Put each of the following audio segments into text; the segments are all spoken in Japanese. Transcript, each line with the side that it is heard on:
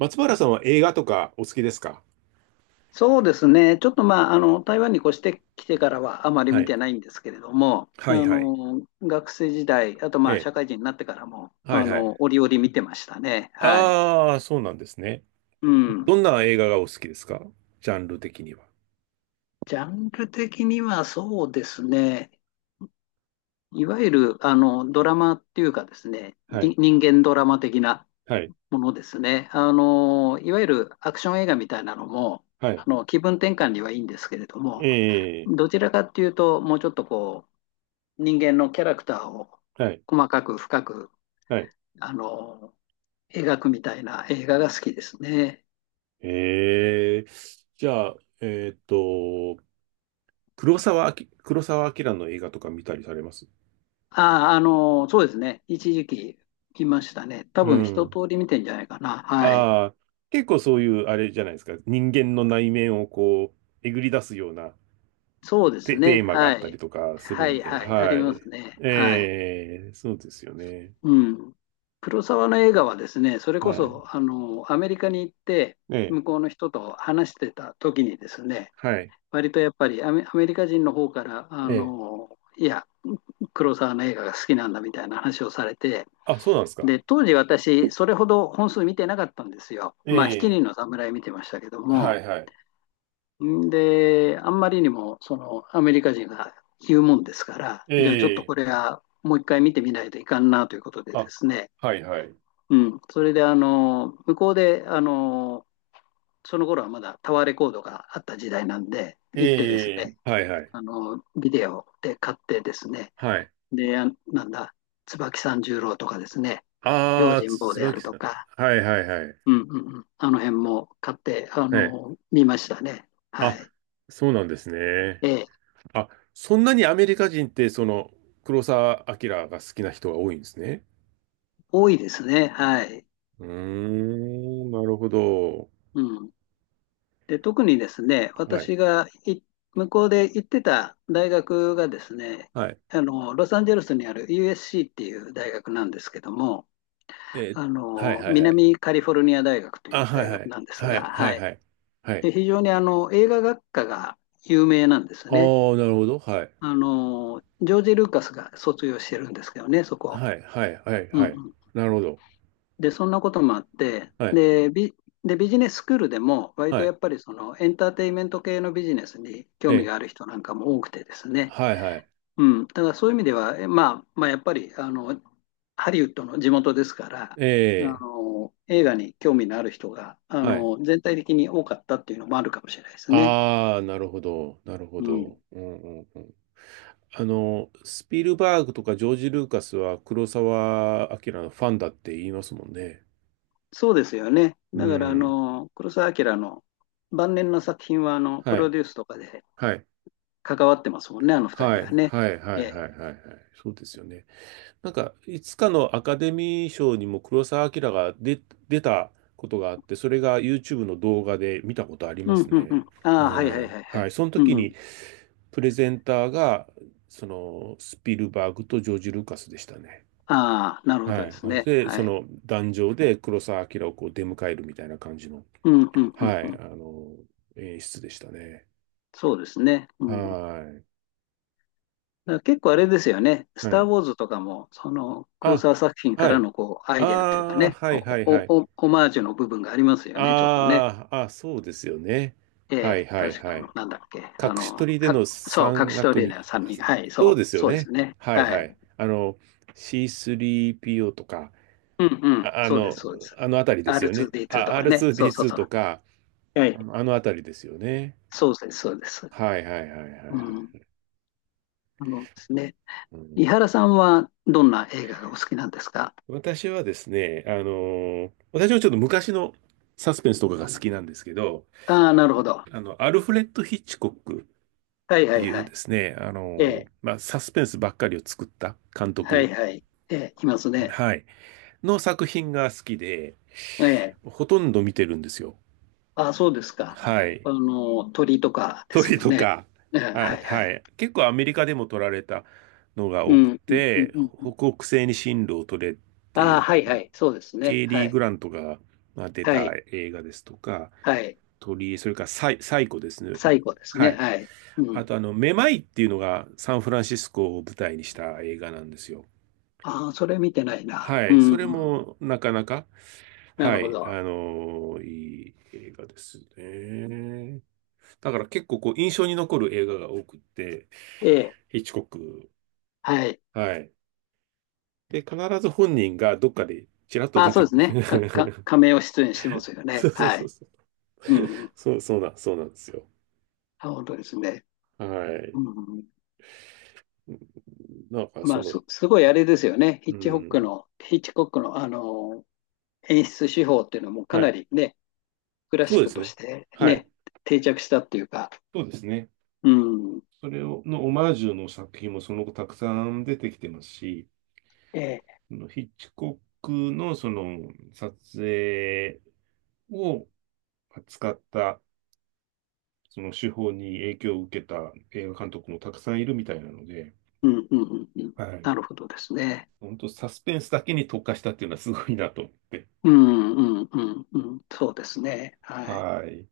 right: 松原さんは映画とかお好きですか？
left: そうですね。ちょっとまあ、台湾に越してきてからはあまり
right: は
left: 見
right: い。
left: てないんですけれども、
right: はいはい。
left: 学生時代、あと
right: え
left: まあ、
right: え。
left: 社会人になってからも、
right: はいはい。
left: 折々見てましたね。はい。
right: ああ、そうなんですね。
left: うん。
right: どんな映画がお好きですか？ジャンル的には。
left: ジャンル的にはそうですね。いわゆる、ドラマっていうかですね、
right: は
left: に
right: い。
left: 人間ドラマ的な
right: はい。
left: ものですね。いわゆるアクション映画みたいなのも、
right: はい。
left: 気分転換にはいいんですけれども、
right: ええ。
left: どちらかっていうと、もうちょっと人間のキャラクターを
right: はい。
left: 細かく深く、
right: はい。
left: あの、描くみたいな映画が好きですね。
right: ええ。じゃあ、えーっと、黒沢明の映画とか見たりされます？
left: ああ、そうですね。一時期見ましたね。多
right: う
left: 分一通
right: ん。
left: り見てんじゃないかな。はい。
right: ああ、結構そういう、あれじゃないですか。人間の内面をこう、えぐり出すような
left: そうです
right: テ、
left: ね。
right: テーマがあ
left: は
right: ったり
left: い。
right: とかする
left: は
right: ん
left: い、
right: で、
left: はい。あり
right: は
left: ま
right: い。
left: すね。はい。
right: ええ、そうですよね。
left: うん。黒沢の映画はですね、それ
right: は
left: こ
right: い。
left: そ、アメリカに行って、
right: ええ、
left: 向こうの人と話してた時にですね、
right: はい。
left: 割とやっぱりアメリカ人の方から、
right: ええ。
left: いや、黒沢の映画が好きなんだみたいな話をされて、
right: あ、そうなんですか。
left: で、当時私、それほど本数見てなかったんですよ。
right: え
left: まあ、七人
right: え、
left: の侍見てましたけど
right: は
left: も、
right: いはい。
left: で、あんまりにも、その、アメリカ人が言うもんですから、
right: え
left: じゃあちょっと
right: え、
left: これはもう一回見てみないといかんなということでで
right: あ、
left: すね、
right: はいはい。
left: うん、それで、向こうで、その頃はまだタワーレコードがあった時代なんで、行ってです
right: ええ、
left: ね、
right: はいはい。
left: ビデオで買ってですね、
right: はい。
left: で、なんだ、椿三十郎とかですね、
right: あ
left: 用
right: あ、
left: 心
right: つ、
left: 棒
right: つ
left: であ
right: ばき
left: ると
right: さん。
left: か、
right: はいはいはい。
left: うんうあの辺も買って、
right: ええ。
left: 見ましたね。
right: あ、
left: はい。
right: そうなんですね。
left: ええ、
right: あ、そんなにアメリカ人って、その、黒澤明が好きな人が多いんですね。
left: 多いですね。はい。
right: うーん、なるほど。
left: うん。で、特にですね、
right: は
left: 私
right: い。
left: が向こうで行ってた大学がですね、
right: はい
left: ロサンゼルスにある USC っていう大学なんですけども、
right: えーはいはいはい。
left: 南カリフォルニア大学とい
right: あ、
left: う
right: は
left: 大
right: いは
left: 学
right: い。
left: なんです
right: は
left: が、
right: いはい
left: はい。
right: はい。はい。
left: で、非常に映画学科が有名なんです
right: ああ、
left: ね。
right: なるほど。はい。
left: ジョージ・ルーカスが卒業してるんですけどね、そこ。
right: はいはいはい
left: うんう
right: はい。
left: ん
right: なるほど。
left: で、そんなこともあって、
right: はい。
left: で、ビジネススクールでも、割と
right: は
left: や
right: い。
left: っぱりそのエンターテインメント系のビジネスに興味
right: え
left: がある人なんかも多くてです
right: ー、
left: ね、
right: はいはい。
left: うん、だからそういう意味では、えまあ、まあ、やっぱりハリウッドの地元ですから、
right: え
left: 映画に興味のある人が
right: ー、はい。
left: 全体的に多かったっていうのもあるかもしれないですね。
right: ああ、なるほど。なるほ
left: うん、
right: どはいはいえはいはいえーはいああなるほどなるほどうんうんうん。あの、スピルバーグとかジョージ・ルーカスは黒澤明のファンだって言いますもんね。
left: そうですよね。
right: う
left: だから
right: ん。
left: 黒澤明の晩年の作品はプ
right: は
left: ロ
right: い。
left: デュースとかで
right: はい。
left: 関わってますもんね、あの二
right: は
left: 人は
right: い。
left: ね。
right: はい。はい。は
left: え
right: い。は
left: え
right: い。はいそうですよね。なんか、いつかのアカデミー賞にも黒澤明が出、出たことがあって、それが YouTube の動画で見たことあり
left: う
right: ま
left: ん、
right: す
left: うん、う
right: ね。
left: ん。
right: う
left: ああ、はい、はい、
right: ん。
left: はい、は
right: は
left: い。
right: い。その時
left: うん。
right: に、プレゼンターが、その、スピルバーグとジョージ・ルーカスでしたね。
left: ああ、なるほ
right: は
left: どです
right: い。
left: ね。
right: で、
left: は
right: そ
left: い。
right: の、壇上で黒澤明をこう出迎えるみたいな感じの、
left: うん、うん、うん、
right: は
left: う
right: い、あ
left: ん。
right: の、演出でしたね。
left: そうですね。うん。だ
right: は
left: から結構あれですよね。
right: い。
left: ス
right: は
left: ター・
right: い。
left: ウォーズとかも、その、黒
right: あ、
left: 沢作品か
right: は
left: ら
right: い。
left: のこう、ア
right: あ
left: イデアっていうか
right: あ、
left: ね、
right: はい、は
left: お、
right: い、は
left: お、
right: い。
left: お、オマージュの部分がありますよね、ちょっとね。
right: ああ、あ、そうですよね。
left: え
right: はい
left: え、
right: はい
left: 確か、
right: はい。
left: なんだっけ。
right: 隠し撮りでの
left: そう、隠
right: 山
left: しト
right: 岳
left: レー
right: に、
left: ナー3
right: あ
left: 人。はい、
right: そう
left: そ
right: で
left: う、
right: すよ
left: そうで
right: ね。
left: すね。
right: はい
left: は
right: は
left: い。
right: い。あの、C3PO とか、
left: うん、うん、
right: あ、あ
left: そうです、
right: の、
left: そうです。
right: あのあたりですよね。
left: R2D2 と
right: あ、
left: かね。そうそう
right: R2D2
left: そ
right: とか、
left: う。は
right: あ
left: い。
right: の、あのあたりですよね。
left: そうです、そうです。
right: はいはいはいはいは
left: うん。
right: い。
left: あのですね。
right: う
left: 伊
right: ん、
left: 原さんはどんな映画がお好きなんですか？
right: 私はですね、私はちょっと昔のサスペンスとかが好きなんですけど、
left: ああー、なるほど。
right: あの、アルフレッド・ヒッチコックっ
left: はいは
right: て
left: い
right: い
left: は
right: う
left: い。
right: ですね、あ
left: え
right: の、
left: え、
right: まあ、サスペンスばっかりを作った監
left: はい
right: 督、
left: はい。ええ、いますね。
right: はい、の作品が好きで、
left: ええ、
right: ほとんど見てるんですよ。
left: ああ、そうですか。
right: はい。
left: 鳥とかで
right: ト
left: す
right: リ
left: よ
right: と
left: ね。
right: か、
left: ええ、は
right: あ、
left: いは
right: は
left: い。
right: い。結構アメリカでも撮られたのが
left: う
right: 多く
left: ん、うん、うん。
right: て、
left: うん
right: 北北西に進路を取れってい
left: ああ、
right: う、
left: はいは
right: まあ
left: い。そうです
right: ケ
left: ね。
right: イ
left: は
right: リー・
left: い。
right: グラントがまあ出
left: は
right: た
left: い。
right: 映画ですとか、
left: はい。
right: 鳥それからサイコですね。
left: 最後です
right: は
left: ね。
right: い。
left: はい。う
right: あ
left: ん。
right: と、あの、めまいっていうのがサンフランシスコを舞台にした映画なんですよ。
left: ああ、それ見てないな。
right: は
left: う
right: い。
left: ん、
right: それ
left: うん。
right: もなかなか、
left: な
right: は
left: るほ
right: い。
left: ど。
right: いい映画ですね。だから結構こう印象に残る映画が多くって、
left: ええ、
right: ヒッチコック。
left: はい。
right: はい。で、必ず本人がどっかでちらっと
left: ああ、
right: 出
left: そ
right: て
left: うです
right: く
left: ね。
right: る。
left: 亀を出演してますよ
right: そ
left: ね。
right: うそう
left: は
right: そう
left: い。
right: そう。
left: うん、うん。
right: そう、そうなんですよ。
left: あ、本当ですね。
right: はい。
left: うん
right: なんかそ
left: まあ、
right: の、
left: すごいあれですよね。
right: うん。
left: ヒッチコックの、演出手法っていうのもか
right: は
left: な
right: い。
left: りね、クラ
right: そ
left: シ
right: う
left: ッ
right: で
left: ク
right: す
left: と
right: ね。
left: して
right: は
left: ね、
right: い。
left: 定着したっていうか、
right: そうですね。
left: うん、
right: それを、のオマージュの作品もその後たくさん出てきてますし、
left: ええ、
right: そのヒッチコックのその撮影を扱ったその手法に影響を受けた映画監督もたくさんいるみたいなので、
left: うん、うん、うん、うん、
right: は
left: な
right: い。
left: るほどですね。
right: 本当サスペンスだけに特化したっていうのはすごいなと思って。
left: うん、うん、うん、うん、そうですね。はい。
right: はい。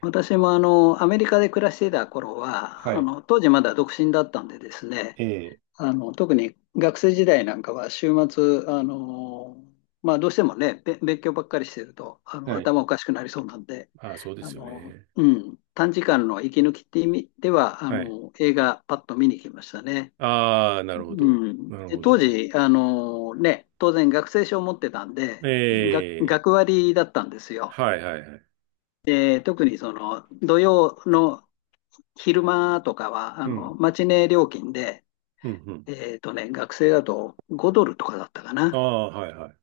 left: 私もアメリカで暮らしていた頃
right: は
left: は、
right: い。
left: 当時まだ独身だったんでですね、
right: ええ。
left: 特に学生時代なんかは週末、まあ、どうしてもね、勉強ばっかりしてると、
right: はい。
left: 頭おかしくなりそうなんで、
right: ああ、そうですよね。
left: うん、短時間の息抜きって意味では、
right: はい。
left: 映画パッと見に来ましたね。
right: ああ、なるほ
left: う
right: ど。
left: ん。
right: なる
left: で
right: ほ
left: 当
right: ど。
left: 時、ね、当然学生証を持ってたんで、
right: え
left: が
right: え。
left: 学割だったんですよ。
right: はいはいはい。
left: 特にその土曜の昼間とかは
right: うん。
left: マチネ料金で
right: うんうん。
left: 学生だと5ドルとかだったかな。
right: あ
left: だか
right: あ、はいはい。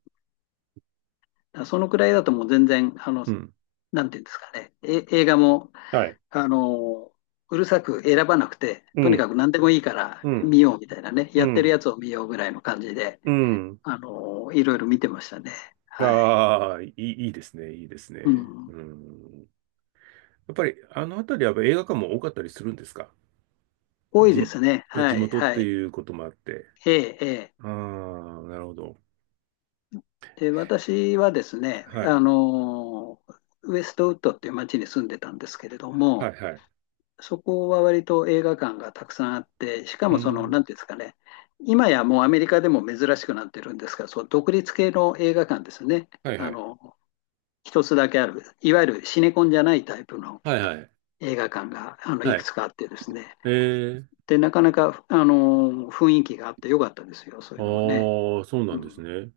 left: らそのくらいだともう全然、
right: うん。
left: なんていうんですかね、映画も、
right: はい。
left: あの、うるさく選ばなくて、
right: う
left: とにか
right: ん。
left: く何でもいいから
right: うん。
left: 見ようみたいなね、
right: う
left: やってる
right: ん。
left: やつを見ようぐらいの感じで、
right: うん。
left: いろいろ見てましたね。はい。
right: ああ、いい、いいですね、いいです
left: う
right: ね。
left: ん。
right: うん。やっぱり、あの辺りはやっぱ映画館も多かったりするんですか？
left: 多い
right: 地、
left: ですね。は
right: 地
left: い、
right: 元っ
left: は
right: て
left: い。
right: いうこともあって。
left: ええ、ええ。
right: ああ、なるほど。
left: で、私はですね、
right: はい。
left: ウェストウッドっていう町に住んでたんですけれど
right: はい、
left: も、
right: はい。
left: そこは割と映画館がたくさんあって、しか
right: う
left: もその、
right: ん。
left: なんていうんですかね、今やもうアメリカでも珍しくなってるんですが、そう独立系の映画館ですね。
right: はい、は
left: あ
right: い。
left: の、一つだけある、いわゆるシネコンじゃないタイプの
right: はい、はい。
left: 映画館が、い
right: は
left: く
right: い。
left: つかあってですね。
right: ええ。
left: で、なかなか、雰囲気があってよかったですよ、そうい
right: あ
left: うのもね。
right: あ、そうな
left: う
right: んです
left: ん、
right: ね。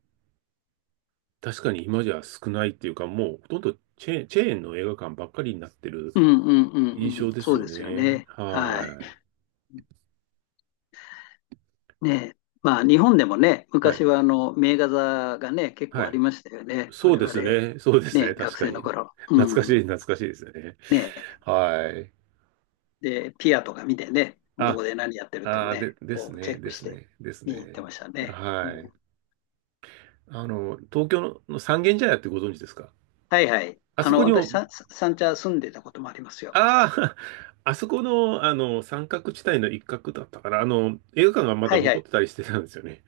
right: 確かに今じゃ少ないっていうか、もうほとんどチェーンの映画館ばっかりになってる
left: うん、うん、うん、
right: 印
left: うん
right: 象で
left: そ
right: す
left: う
right: よ
left: ですよ
right: ね。
left: ね。はい。
right: は
left: ねえ、まあ日本でもね、
right: い。は
left: 昔
right: い。
left: は名画座がね、結構
right: は
left: あり
right: い。
left: ましたよね。
right: そう
left: 我
right: で
left: 々、
right: すね。そうです
left: ね、
right: ね。確
left: 学
right: か
left: 生の
right: に。
left: 頃。うん。
right: 懐かしいですね。
left: ねえ、
right: はい。
left: で、ピアとか見てね、ど
right: あ、
left: こで何やってるっていう
right: で、
left: ね、こうチェックして
right: です
left: 見に行って
right: ね。
left: ましたね。う
right: は
left: ん、
right: い。あの、東京の三軒茶屋ってご存知ですか？
left: はいはい。
right: あそこに
left: 私、
right: も、
left: 三茶住んでたこともありますよ。
right: ああ、あそこの、あの、三角地帯の一角だったから、あの、映画館がまだ
left: はいは
right: 残っ
left: い。
right: てたりしてたんですよね。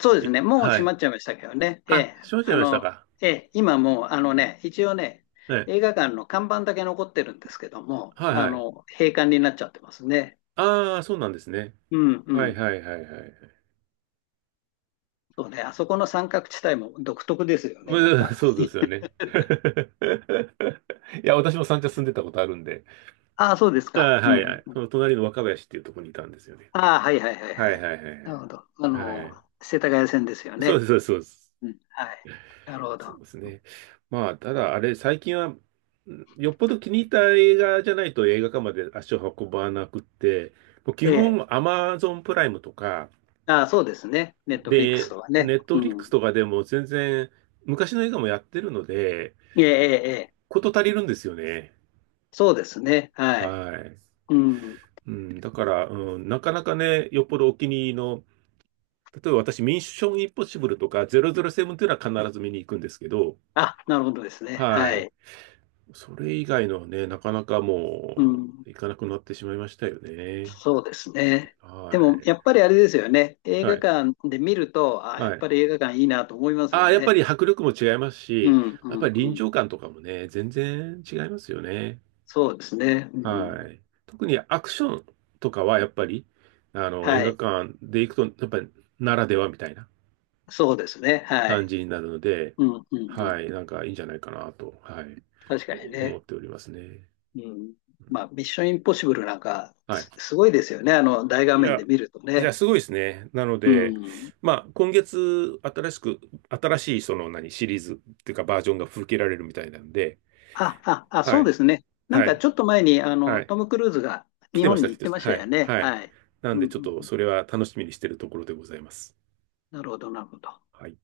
left: そうです
right: え、
left: ね。もう
right: は
left: 閉
right: い。
left: まっちゃいましたけどね。え
right: あ、
left: え、
right: 閉まっちゃ
left: あ
right: いました
left: の、
right: か。
left: ええ、今もう、あのね、一応ね、
right: ね。
left: 映画館の看板だけ残ってるんですけども、
right: はいはい。
left: 閉館になっちゃってますね。
right: ああ、そうなんですね。
left: うんう
right: はい
left: ん。
right: はいはいはい。
left: そうね。あそこの三角地帯も独特ですよ
right: ま
left: ね。なん
right: あ、
left: か。
right: そうですよね。いや、私も三茶住んでたことあるんで。
left: ああ、そうです
right: あ
left: か。
right: あ、
left: う
right: はい
left: ん。
right: はい。その隣の若林っていうところにいたんですよね。
left: ああ、はいはいはい
right: はい
left: はい。
right: はいはい
left: なるほど。
right: はい。はい。
left: 世田谷線ですよ
right: そうで
left: ね。
right: す、そうです。
left: うん。はい。なるほ
right: そう
left: ど。
right: ですね。まあ、ただ、あれ、最近は、よっぽど気に入った映画じゃないと映画館まで足を運ばなくって、もう基
left: ええ。
right: 本、アマゾンプライムとか、
left: ああ、そうですね。ネットフリックス
right: で、
left: とはね。
right: ネットフ
left: う
right: リックス
left: ん。
right: とかでも全然、昔の映画もやってるので、
left: ええ、ええ、ええ
right: こと足りるんですよね。
left: そうですね。は
right: は
left: い。
right: い。
left: うん。
right: うん、だから、うん、なかなかね、よっぽどお気に入りの、例えば私、ミッションインポッシブルとか007というのは必ず見に行くんですけど、
left: あ、なるほどですね。
right: は
left: は
right: い。
left: い。
right: それ以外のはね、なかなか
left: う
right: も
left: ん。
right: う、行かなくなってしまいましたよね。
left: そうですね。
right: は
left: でも、やっぱりあれですよね。映
right: い。は
left: 画
right: い。
left: 館で見ると、ああ、や
right: は
left: っ
right: い。
left: ぱり映画館いいなと思います
right: あ
left: よ
right: あ、やっぱ
left: ね。
right: り迫力も違います
left: う
right: し、
left: ん、う
right: やっぱ
left: ん、
right: り
left: う
right: 臨
left: ん。
right: 場感とかもね、全然違いますよね。
left: そうですね。うん。
right: はい。特にアクションとかはやっぱり、あの、映
left: は
right: 画
left: い。
right: 館で行くと、やっぱりならではみたいな。
left: そうですね。は
right: 感
left: い。
right: じになるので、
left: うん、うん、う
right: は
left: ん。
right: い、なんかいいんじゃないかなと、はい、
left: 確かに
right: 思っ
left: ね。
right: ておりますね。
left: うん。まあ、ミッションインポッシブルなんか、
right: はい。
left: すごいですよね。大画
right: い
left: 面で
right: や、
left: 見ると
right: じゃあ
left: ね。
right: すごいですね。なの
left: う
right: で、
left: ん。
right: まあ、今月、新しい、その、何、シリーズっていうか、バージョンが吹けられるみたいなんで、
left: あ、
right: は
left: そう
right: い、
left: ですね。なん
right: は
left: か
right: い、
left: ちょっと前に、
right: はい。
left: トム・クルーズが
right: 来
left: 日
right: てま
left: 本
right: し
left: に
right: た、来
left: 行っ
right: て
left: て
right: ました。
left: ました
right: は
left: よ
right: い、
left: ね。
right: はい。
left: はい。
right: なん
left: うん、う
right: で、ちょっ
left: ん、う
right: と、
left: ん。
right: それは楽しみにしてるところでございます。
left: なるほど、なるほど。
right: はい。